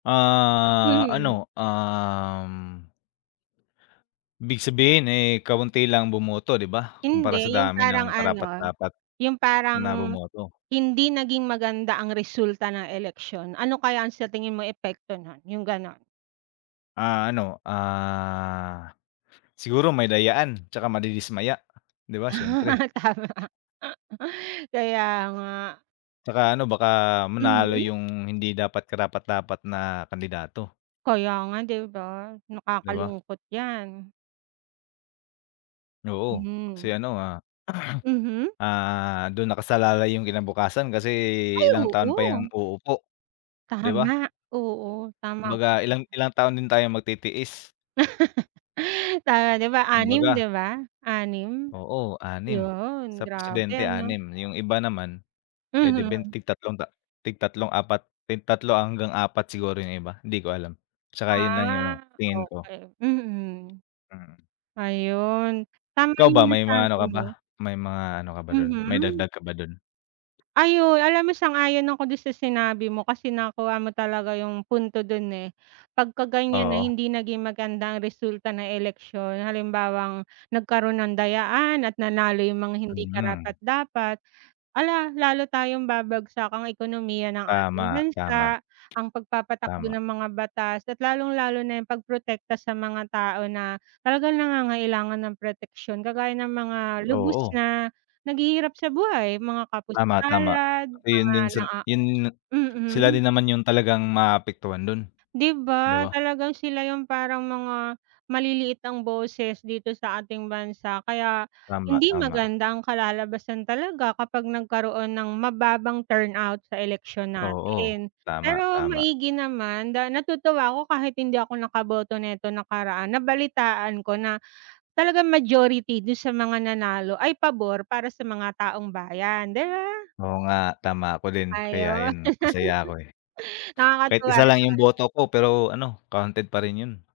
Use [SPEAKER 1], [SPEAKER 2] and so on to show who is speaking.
[SPEAKER 1] Ah
[SPEAKER 2] Mhm.
[SPEAKER 1] ano, um Ibig sabihin, eh, kaunti lang bumoto di ba, kumpara sa
[SPEAKER 2] Hindi, 'yung
[SPEAKER 1] dami
[SPEAKER 2] parang
[SPEAKER 1] ng
[SPEAKER 2] ano,
[SPEAKER 1] karapat-dapat
[SPEAKER 2] yung
[SPEAKER 1] na
[SPEAKER 2] parang,
[SPEAKER 1] bumoto.
[SPEAKER 2] "Hindi naging maganda ang resulta ng eleksyon, ano kaya sa tingin mo epekto nun," yung gano'n.
[SPEAKER 1] Ah, ano, ah, siguro may dayaan 'tsaka madidismaya, 'di ba
[SPEAKER 2] Ah,
[SPEAKER 1] siyempre.
[SPEAKER 2] tama. Kaya nga.
[SPEAKER 1] 'Tsaka ano baka manalo
[SPEAKER 2] Mhm.
[SPEAKER 1] 'yung hindi dapat karapat-dapat na kandidato.
[SPEAKER 2] Kaya nga 'di ba,
[SPEAKER 1] 'Di ba?
[SPEAKER 2] nakakalungkot 'yan.
[SPEAKER 1] Oo kasi
[SPEAKER 2] Mhm.
[SPEAKER 1] ano ah
[SPEAKER 2] Mhm.
[SPEAKER 1] ah, dun nakasalalay 'yung kinabukasan kasi
[SPEAKER 2] Ay,
[SPEAKER 1] ilang taon pa
[SPEAKER 2] oo.
[SPEAKER 1] 'yan uupo. 'Di
[SPEAKER 2] Tama,
[SPEAKER 1] ba?
[SPEAKER 2] oo, tama ka
[SPEAKER 1] Kumbaga
[SPEAKER 2] diyan.
[SPEAKER 1] ilang ilang taon din tayong magtitiis.
[SPEAKER 2] Tama, 'di ba, anim 'di
[SPEAKER 1] Kumbaga.
[SPEAKER 2] ba, anim?
[SPEAKER 1] Oo 6
[SPEAKER 2] Yon,
[SPEAKER 1] sa
[SPEAKER 2] grabe
[SPEAKER 1] presidente
[SPEAKER 2] ano.
[SPEAKER 1] 6 'yung iba naman, eh, di ben
[SPEAKER 2] Mhm.
[SPEAKER 1] tig 3 ta tig 3-4 tig 3 hanggang 4 siguro 'yung iba hindi ko alam, 'tsaka 'yun lang yung ano
[SPEAKER 2] Ah
[SPEAKER 1] tingin ko.
[SPEAKER 2] okey, mm.
[SPEAKER 1] Mm.
[SPEAKER 2] Ayun, tama
[SPEAKER 1] Ikaw
[SPEAKER 2] yung
[SPEAKER 1] ba may mga ano
[SPEAKER 2] nasabi
[SPEAKER 1] ka ba,
[SPEAKER 2] mo.
[SPEAKER 1] may mga ano ka ba dun may
[SPEAKER 2] Mhm.
[SPEAKER 1] dagdag ka ba dun?
[SPEAKER 2] Ayun, alam mo sang-ayon ako dun sa sinabi mo kasi nakuha mo talaga yung punto dun, eh, 'pagka ganiyan na
[SPEAKER 1] Oo.
[SPEAKER 2] hindi naging maganda ang resulta ng eleksyon halimbawang nagkaroon ng dayaan, at nanalo yung mga hindi
[SPEAKER 1] Hmm.
[SPEAKER 2] karapat-dapat. Hala, lalo tayong babagsak ang ekonomiya ng ating
[SPEAKER 1] Tama, tama.
[SPEAKER 2] bansa, ang pagpapatakbo
[SPEAKER 1] Tama.
[SPEAKER 2] ng mga batas at lalong-lalo na 'yung pagprotekta sa mga tao na talagang nangangailangan ng proteksiyon, kagaya ng mga lubos
[SPEAKER 1] Oo.
[SPEAKER 2] na naghihirap sa buhay, mga
[SPEAKER 1] Tama, tama,
[SPEAKER 2] kapuspalad, mga
[SPEAKER 1] ayun din
[SPEAKER 2] na ah
[SPEAKER 1] yun sila
[SPEAKER 2] mm.
[SPEAKER 1] din naman 'yung talagang maaapektuhan dun,
[SPEAKER 2] 'Di
[SPEAKER 1] 'di
[SPEAKER 2] ba,
[SPEAKER 1] ba?
[SPEAKER 2] talagang sila 'yung parang mga maliliit ang boses dito sa ating bansa kaya
[SPEAKER 1] Tama,
[SPEAKER 2] hindi
[SPEAKER 1] tama.
[SPEAKER 2] maganda ang kalalabasan talaga kapag nagkaroon ng mababang turnout sa eleksyon
[SPEAKER 1] Oo,
[SPEAKER 2] natin,
[SPEAKER 1] tama,
[SPEAKER 2] pero
[SPEAKER 1] tama.
[SPEAKER 2] maigi naman da natutuwa ako kahit hindi ako nakaboto neto nakaraan nabalitaan ko na talagang majority dun sa mga nanalo ay pabor para sa mga taong bayan. Di ba?
[SPEAKER 1] Oo nga, tama, ako din kaya
[SPEAKER 2] Ayun.
[SPEAKER 1] ayun masaya ako eh. Kahit
[SPEAKER 2] Nakakatuwa
[SPEAKER 1] isa lang 'yung
[SPEAKER 2] naman.
[SPEAKER 1] boto ko, pero ano counted pa rin 'yun.